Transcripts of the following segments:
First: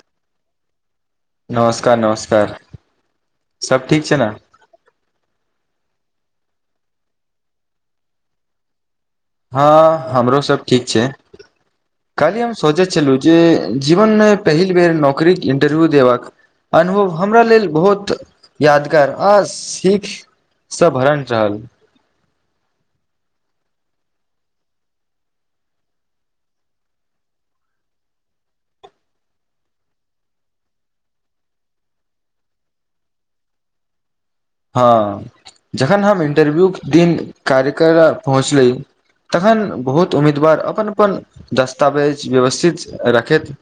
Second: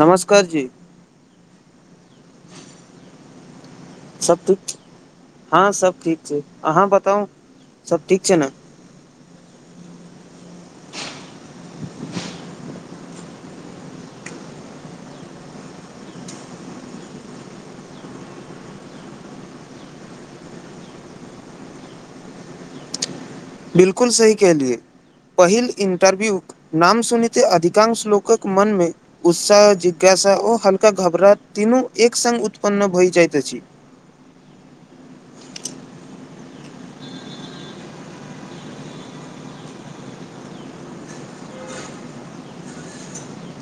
नमस्कार जी नमस्कार नमस्कार सब ठीक छै ने सब ठीक हँ सब ठीक छै अहाँ बताउ सब ठीक छै ने हँ हमरो सब ठीक छै काल्हि हम सोचैत छलु जे जीवनमे पहिल बेर नौकरी के इंटरव्यू देबाक अनुभव हमरा लेल बहुत यादगार आ सिख स भरण रहल बिल्कुल सही कहलिए पहिल इन्टरव्यू नाम सुनिते अधिकांश लोकक मनमे उत्साह जिज्ञासा ओ हल्का घबराहट तीनू एक संग उत्पन्न भय जाइत अछि हँ जखन हम इन्टरव्यूक दिन कार्य कर पहुँचली तखन बहुत उम्मीदवार अपन अपन दस्तावेज व्यवस्थित रखैत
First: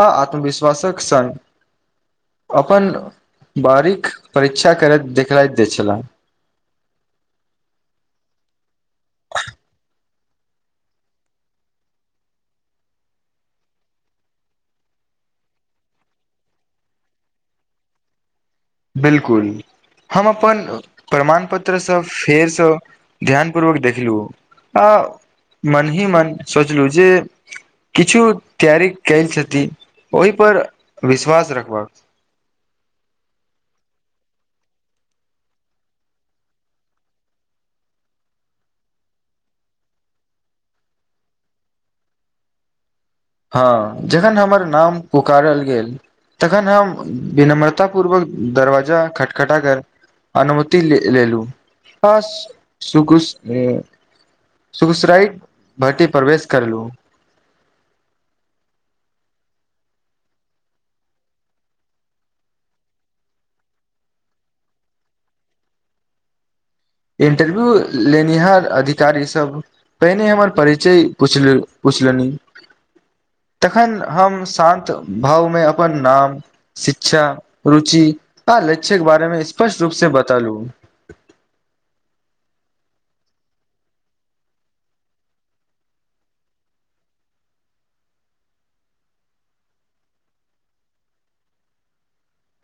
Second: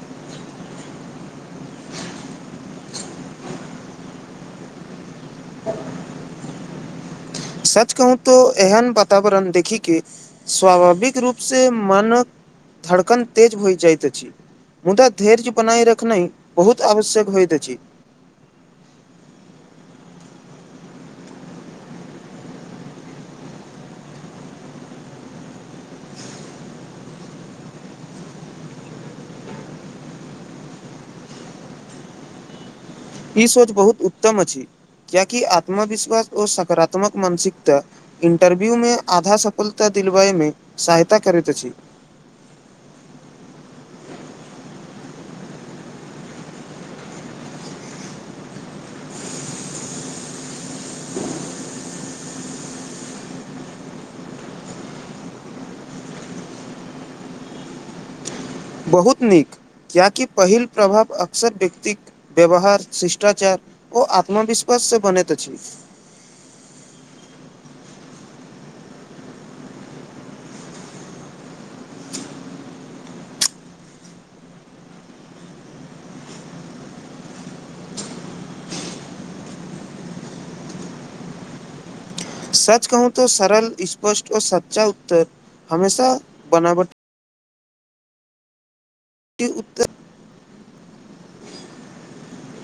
हँ आत्मविश्वासक संग अपन बारीक परीक्षा करैत देखाइ दैत छलाह सच कहू तो एहन वातावरण देखि के स्वाभाविक रूप से मनक धड़कन तेज होइ जाइत अछि मुदा धैर्य बनाय रखनाइ बहुत आवश्यक होइत अछि बिल्कुल हम अपन प्रमाण पत्रसब फेरसँ ध्यान पूर्वक देखलु आ मन ही मन सोचलू जे किछु तैयारी कैल छति ओहि पर विश्वास रखबाक ई सोच बहुत उत्तम अछि कियेकि आत्मविश्वास ओ सकारात्मक मानसिकता इंटरव्यूमे आधा सफलता दिलबायमे सहायता करैत अछि हँ जखन हमर नाम पुकारल गेल तखन हम विनम्रता पूर्वक दरवाजा खटखटा कर अनुमति लेलू बस सुकुस ए सुगसुराइत भट्टी प्रवेश करलू बहुत नीक किएकि पहिल प्रभाव अक्सर व्यक्तिक व्यवहार शिष्टाचार ओ आत्मविश्वास से बनैत अछि इंटरव्यू लेनीहार अधिकारी सब पहिने हमर परिचय पुछलनि तखन हम शान्त भावमे अपन नाम शिक्षा रुचि आ लक्ष्य के बारेमे स्पष्ट रूप से बतालू सच कहू तो सरल स्पष्ट ओ सच्चा उत्तर हमेशा बनाबट ई उत्तर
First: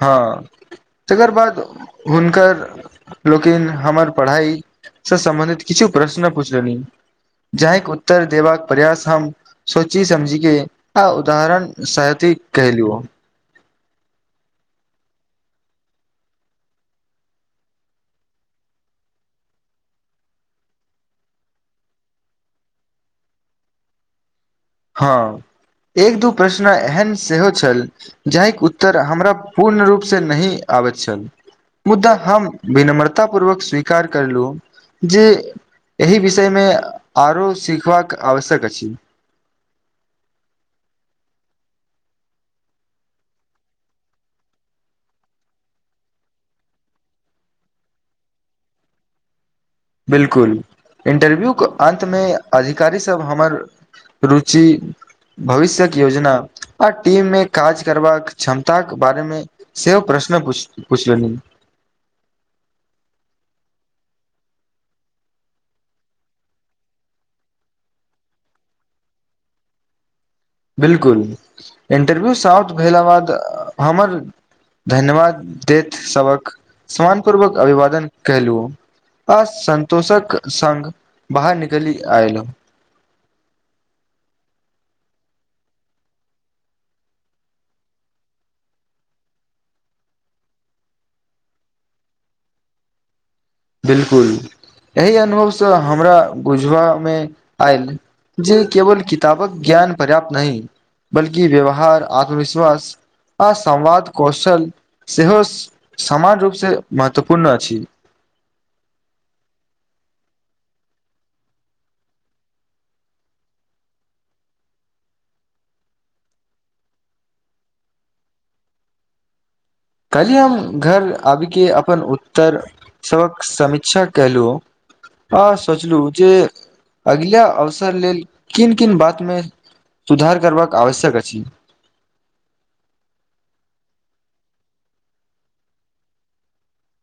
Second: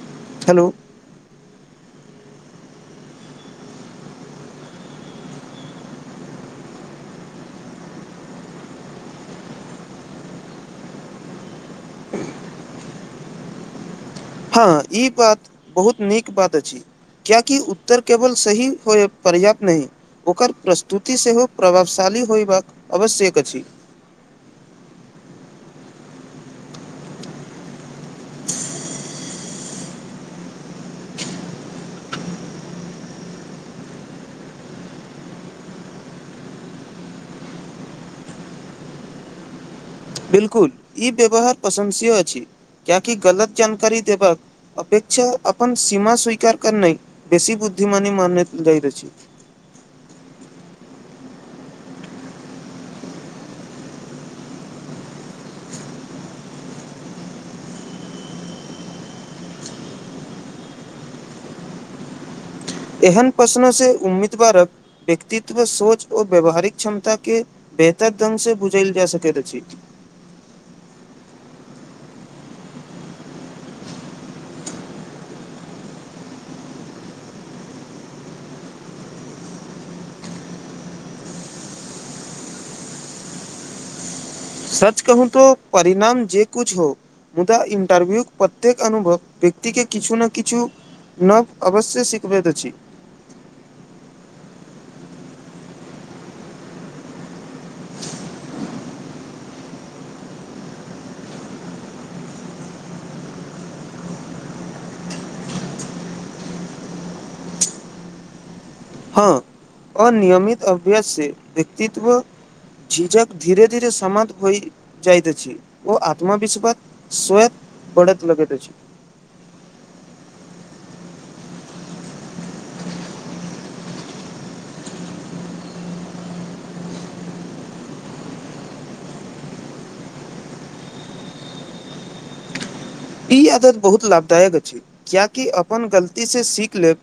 हँ हेलो तेकर बाद हुनकर लोकिन हमर पढ़ाइ सँ सम्बन्धित किछु प्रश्न पूछ लेलिन जाहिके उत्तर देबाक प्रयास हम सोची समझी के आ उदाहरण सहति कैलुओ हँ ई बात बहुत नीक बात अछि कियेकि उत्तर केवल सही होय पर्याप्त नहि ओकर प्रस्तुति सेहो प्रभावशाली होयबाक आवश्यक अछि हँ एक दू प्रश्न एहन सेहो छल जाहिक उत्तर हमरा पूर्ण रूपसँ नहि आबैत छल मुद्दा हम विनम्रता पूर्वक स्वीकार करलु जे एहि विषय मे आरो सीखबाक आवश्यक अछि बिल्कुल ई व्यवहार प्रशंसीय अछि कियेकि गलत जानकारी देबाक अपेक्षा अपन सीमा स्वीकार करनाइ बेसी बुद्धिमानी मानल जाइत अछि बिल्कुल इंटरव्यूके अन्तमे अधिकारी सभ हमर रुचि भविष्यक योजना आ टीम मे काज करबाक क्षमताक बारे मे सेहो प्रश्न पूछलनि एहन प्रश्नो से उम्मीदवारक व्यक्तित्व सोच आ व्यवहारिक क्षमता के बेहतर ढंग से बुझैल जा सकैत अछि बिल्कुल इंटरव्यू साउथ भेला बाद हमर धन्यवाद देैत सबक सम्मान पूर्वक अभिवादन कैलु आ सन्तोषक संग बाहर निकलि आयल सच कहू तो परिणाम जे कुछ हो मुदा इन्टरभ्यूक प्रत्येक अनुभव व्यक्ति के किछु ने किछु नव अवश्य सिखबैत अछि बिल्कुल एहि अनुभव सँ हमरा बुझबामे आयल जे केवल किताबक ज्ञान पर्याप्त नहि बल्कि व्यवहार आत्मविश्वास आ संवाद कौशल सेहो समान रूपसँ महत्वपूर्ण अछि हँऽ अ नियमित अभ्यास से व्यक्तित्व झिझक धीरे - धीरे समाप्त होइ जाइत अछि ओ आत्मविश्वत स्वयत बढ़त लगैत अछि कल्हि हम घर आबि के अपन उत्तर सभक समीक्षा कैलुओ हॅं सोचलू जे अगिला अवसर लेल किन- किन बात मे सुधार करबाक आवश्यक अछि ई आदत बहुत लाभदायक अछि कियाकि अपन गलती से सीख लेब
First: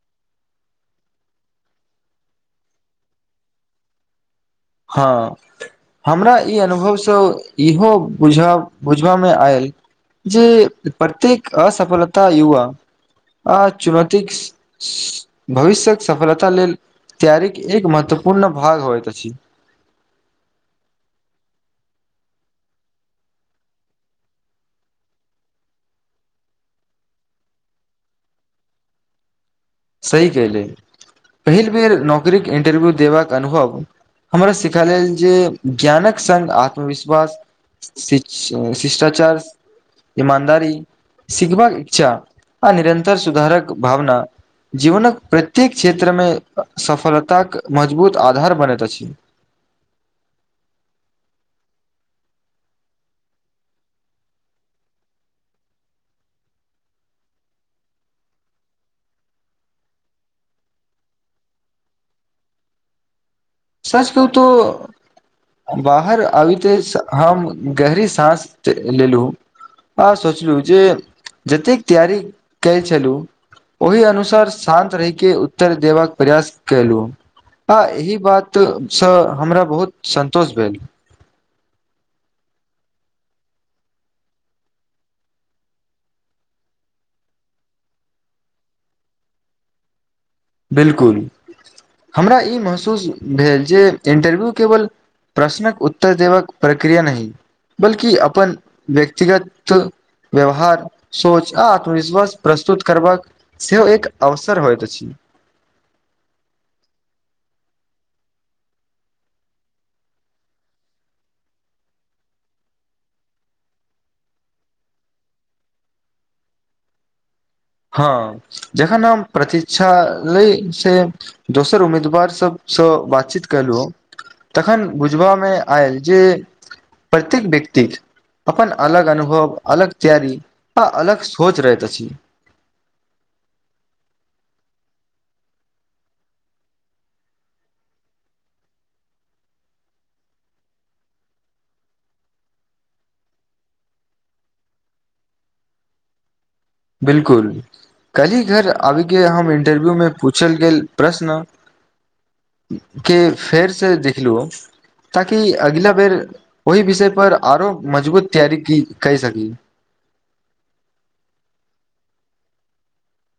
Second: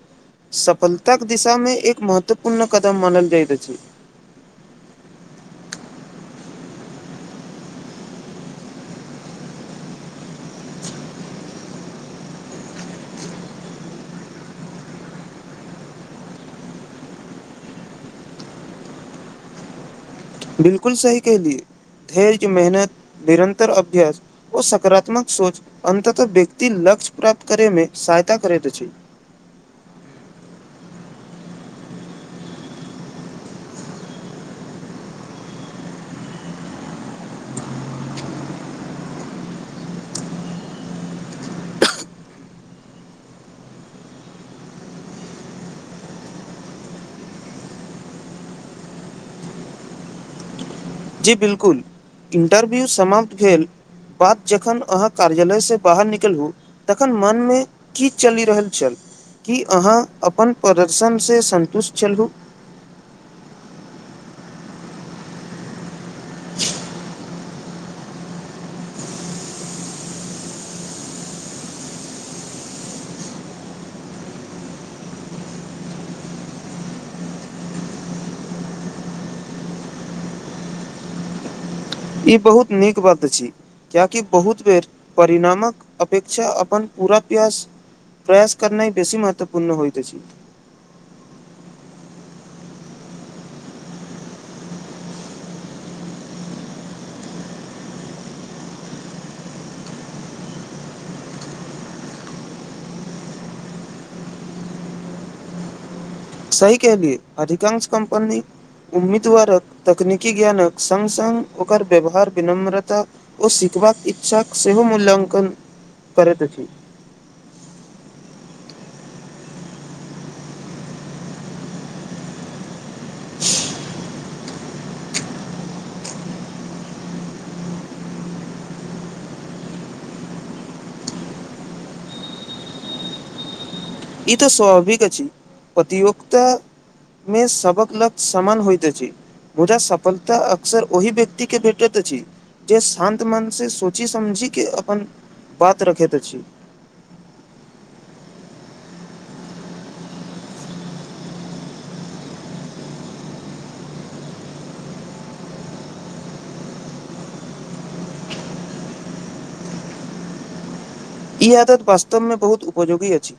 सफलताक दिशामे एक महत्वपूर्ण कदम मानल जाइत अछि हँ हमरा ई अनुभवसँ इहो बुझब बुझबामे आयल जे प्रत्येक असफलता युवा आ चुनौतीक भविष्यक सफलता लेल तैयारिक एक महत्वपूर्ण भाग होइत अछि। बिलकुल सही कहलिय धैर्य मेहनत निरन्तर अभ्यास ओ सकारात्मक सोच अन्ततः व्यक्ति लक्ष्य प्राप्त करे मे सहायता करैत अछि। सही केहलिये पहिल बेर नौकरीे कऽ इंटरव्यू देबाक अनुभव हमरा सिकाल गेल जे ज्ञानक संग आत्मविश्वास शिच शिष्टाचार ईमानदारी सिगबाक इच्छा आ निरन्तर सुधारक भावना। जीवनक प्रत्येक क्षेत्रमे सफलताक मजबूत आधार बनैत अछि। जी बिल्कुल इन्टरव्यू समाप्त भेल। बात जखन अहाँ कार्यालय से बाहर निकल तखन मनमे की चलि रहल छल की अहाँ अपन प्रदर्शन सँ सन्तुष्ट छलहू। सच कहू तो बाहर आबीते हम गहरी साँस लेलहुँ आओर सोचलू जे जतेक तैयारी के छलू ओहि अनुसार शान्त रहिके उत्तर देबाक प्रयास केलू हॅं एहि बातसँ हमरा बहुत संन्तोष भेटल ई बहुत नीक बात छी कियाकि बहुत बेर परिणामक अपेक्षा अपन पूरा प्रयास प्रयास करना बेसी महत्वपूर्ण होइत अछि। बिल्कुल हमरा ई महसूस भेल जे इंटरव्यू केवल प्रश्नक उत्तर देबाक प्रक्रिया नहि बल्कि अपन व्यक्तिगत व्यवहार सोच आ आत्मविश्वास प्रस्तुत करबाक सेहो एक अवसर होइत अछि सही कलियए अधिकांश कम्पनी। उम्मीदवारक तकनीकी ज्ञानक संग- संग ओकर व्यवहार विनम्रता ओ सिखबाक इच्छाक सेहो मूल्याकन करैत अछि हँ जखन हम प्रतीक्षा लै से दोसर उम्मीदवार सभसँ बातचीत करलू तखन बुझबामे आयल जे प्रत्येक व्यक्ति अपन अलग अनुभव अलग तैयारी आ अलग सोच रहैत अछि। ई तऽ स्वाभाविक अछि प्रतियुक्त सबक लक समान होइत अछि मुदा सफलता अक्सर ओहि व्यक्ति के भेटैत अछि जे शान्त मन से सोचि समझी के अपन बात रखैत अछि। बिलकुल कल्हि घर आबीके हम इंटरव्यू मे पूछल गेल प्रश्न कऽ फेर से देखलो ताकि अगिला बेर ओहि विषय पर आरो मजबूत तैयारी कैए सकी ई आदत वास्तव मे बहुत उपयोगी अछि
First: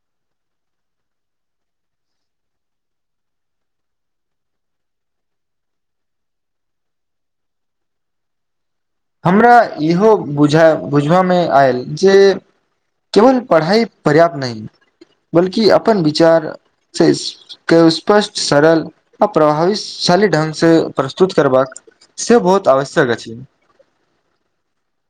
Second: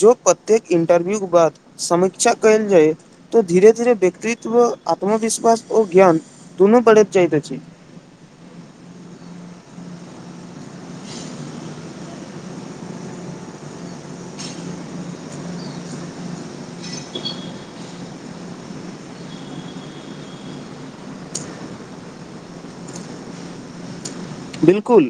जो प्रत्येक इंटरव्यू के बाद समीक्षा कयल जायत तऽ धीरे धीरे व्यक्तित्व आत्मविश्वास ओर ज्ञान दुनू बढ़ेत जायत अछि हमरा इहो बुझाय बुझयमे आयल जे केवल पढ़ाई पर्याप्त नहि बल्कि अपन विचार सहि से के स्पष्ट सरल अप्रभावशाली ढंग से प्रस्तुत करबाक से बहुत आवश्यक अछि बिल्कुल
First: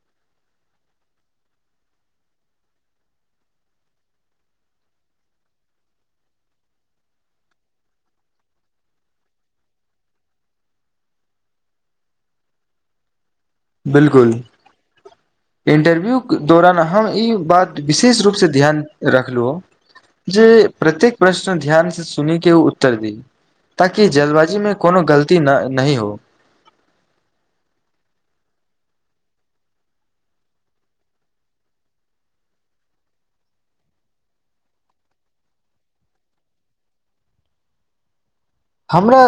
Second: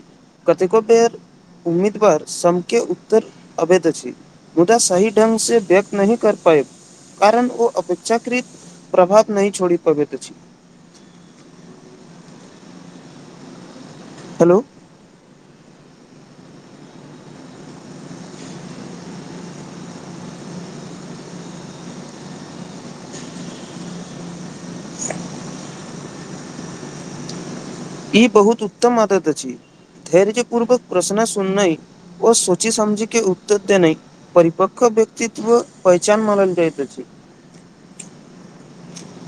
कतेको पैट उम्मीदवार संग के उत्तर अबैत अछि मुदा सही ढंग से व्यक्त नहि कर पायब कारण ओ अपेक्षाकृत प्रभाव नहि छोड़ी पाबैत अछि बिल्कुल हेलो। इंटरव्यू के दौरान हम ई बात विशेष रूप सँ ध्यान रखलु जे प्रत्येक प्रश्न ध्यान से सुनी के उत्तर दी ताकि जल्दबाजी में कोनो गलती न नहीं हो ई बहुत उत्तम आदत अछि धैर्य पूर्वक प्रश्न सुन नैइ ओ सोची समझी के उत्तर देनै परिपक्व व्यक्तित्व पहिचान मानल जाइत अछि हमरा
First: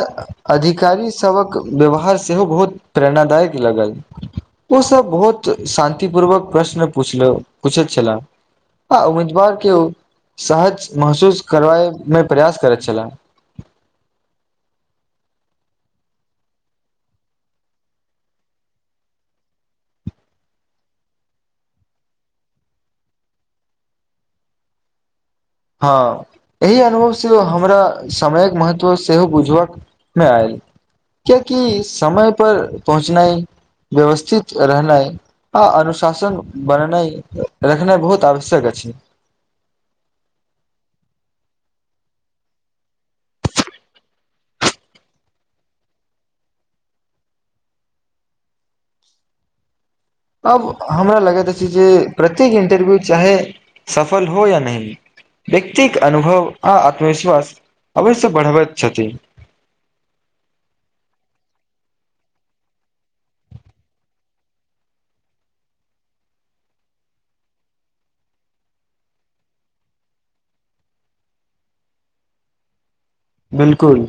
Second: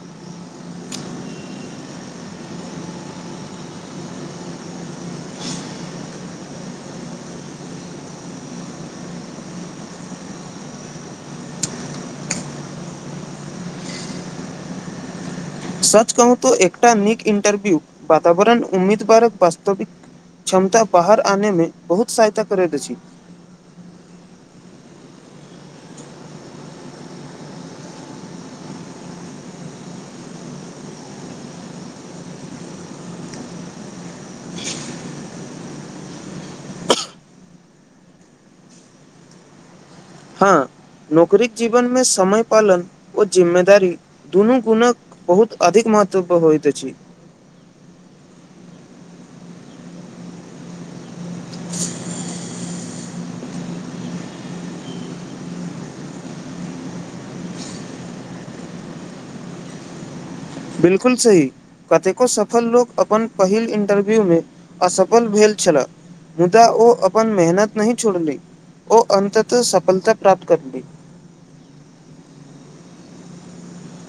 अधिकारी सभक व्यवहार सेहो बहुत प्रेरणादायक लागल ओ सभ बहुत शान्ति पूर्वक प्रश्न पुछल पूछैत छलाह आ उम्मीदवार के ओ सहज महसूस करबाए मे प्रयास करैत छला सच कहूत एकटा नीक इन्टरव्यू वातावरण उम्मीदवारक वास्तविक क्षमता बाहर आने मे बहुत सहायता करैत अछि हँ एहि अनुभव सेहो हमरा समयक महत्व सेहो बुझबक मेआइल किये की समय पर पहुँचनाय व्यवस्थित रहनाइ आ अनुशासन बनेनाय रखनाय बहुत आवश्यक अछि हँ नौकरीक जीवन मे समय पालन ओ जिम्मेदारी दुनू गुणक बहुत अधिक महत्व प होइत अछि अब हमरा लागैत अछि जे प्रत्येक इन्टरव्यू चाहे सफल हो या नय व्यक्ति क अनुभव आ आत्मविश्वास अवश्य बढ़बैत छथि बिल्कुल सही कतेको सफल लोक अपन पहिल इन्टरव्यू मे असफल भेल छला मुदा ओ अपन मेहनत नहि छोड़ली ओ अन्ततह सफलता प्राप्त करली बिल्कुल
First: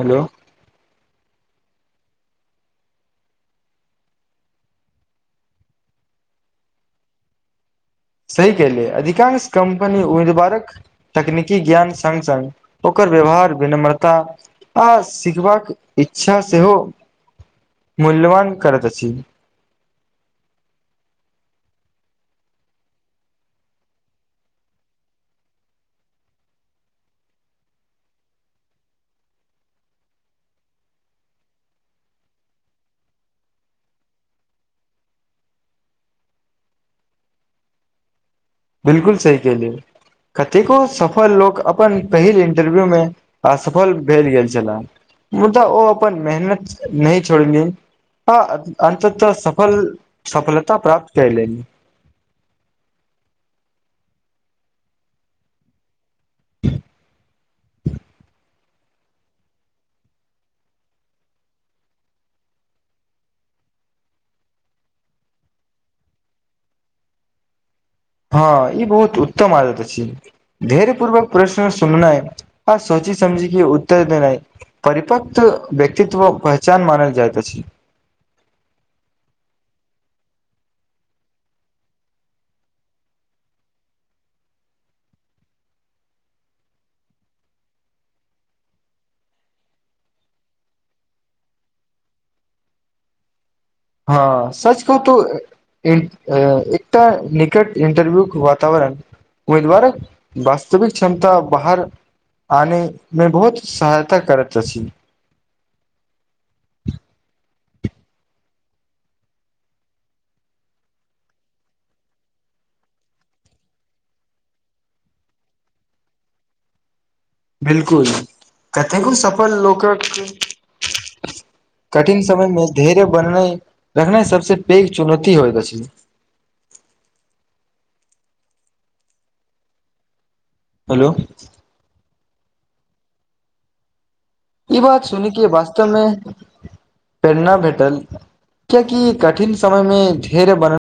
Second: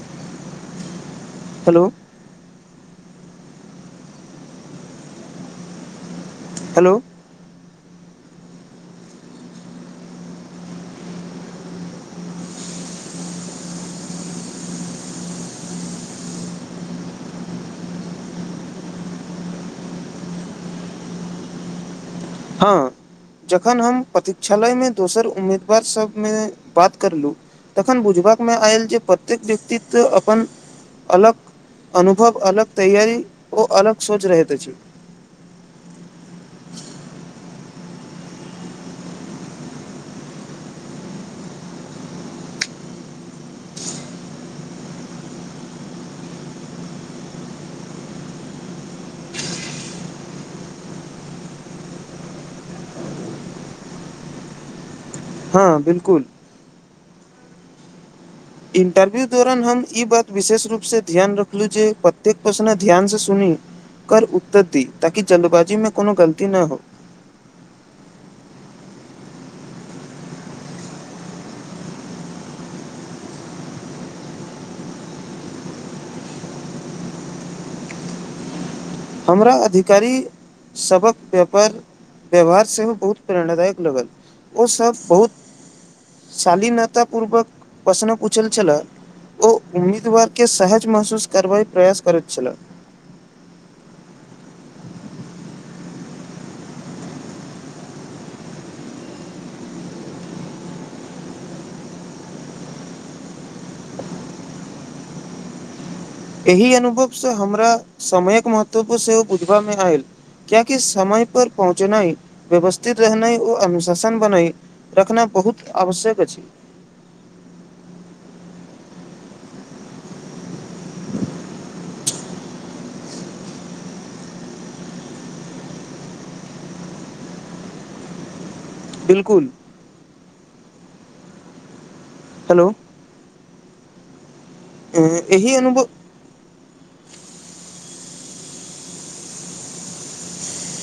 हेलो हेलो हेलो सही कहले अधिकांश कम्पनी उम्मीदवारक तकनीकी ज्ञान संग संग ओकर व्यवहार विनम्रता आ सिखबाक इच्छा सेहो मूल्यवान करैत अछि हँ जखन हम प्रतीक्षालय में दोसर उम्मीदवार सब मे बात करलु तखन बुझबा मे आयल जे प्रत्येक व्यक्तित्व अपन अलग अनुभव अलग तैयारी ओ अलग सोच रहैत अछि बिल्कुल सही कहलियै कतेको सफल लोक अपन पहिल इंटरव्यू मे असफल भेल गेल छलए मुदा ओ अपन मेहनत नहि छोड़लिन आ अन्ततः सफल सफलता प्राप्त कयलनी हँ बिल्कुल [unintelligible] इंटरव्यू दौरान हम ई बात विशेष रूप से ध्यान रखलहु जे प्रतेक प्रश्न ध्यान से सुनी कर उत्तर दी ताकि जल्दबाजी मे कोनो गलती न हो हँ ई बहुत उत्तम आदत अछि धैर्य पूर्वक प्रश्न सुननाइ आ सोची समझी के उत्तर देनाइ परिपक्व व्यक्तित्व पहचान मानल जाइत अछि हमरा अधिकारी सभक पेपर व्यवहार सेहो बहुत प्रेरणादायक लगल ओऽ सब बहुत शालीनता पूर्वक प्रशन पुछल छला ओ उम्मीदवार के सहज महसूस करबा प्रयास करैत छला हँ सच कह तोऽ [unintelligible] एकटा निकट इन्टरव्यू के वातावरण उम्मीदवार कऽ वास्तविक क्षमता बाहर आने मे बहुत सहायता करैत अछि एहि अनुभवसँ हमरा समयक महत्व सेहो बुझबामे आयल कियाकि कि समय पर पहुँचनाइ व्यवस्थित रहनाइ ओऽअनुशसन बनाई रखना बहुत आवश्यक अछि बिलकुल कतेकू सफल लोकक कठिन समय मे धैर्य बननाइ रहनाइ सबसे पैघ चुनौती होत अछि बिल्कुल हेलो हेलोऽ ई बात सुन के अनुभव वास्तवमे प्रेरणा भेटल कियकि कठिन समय में धर्य बनना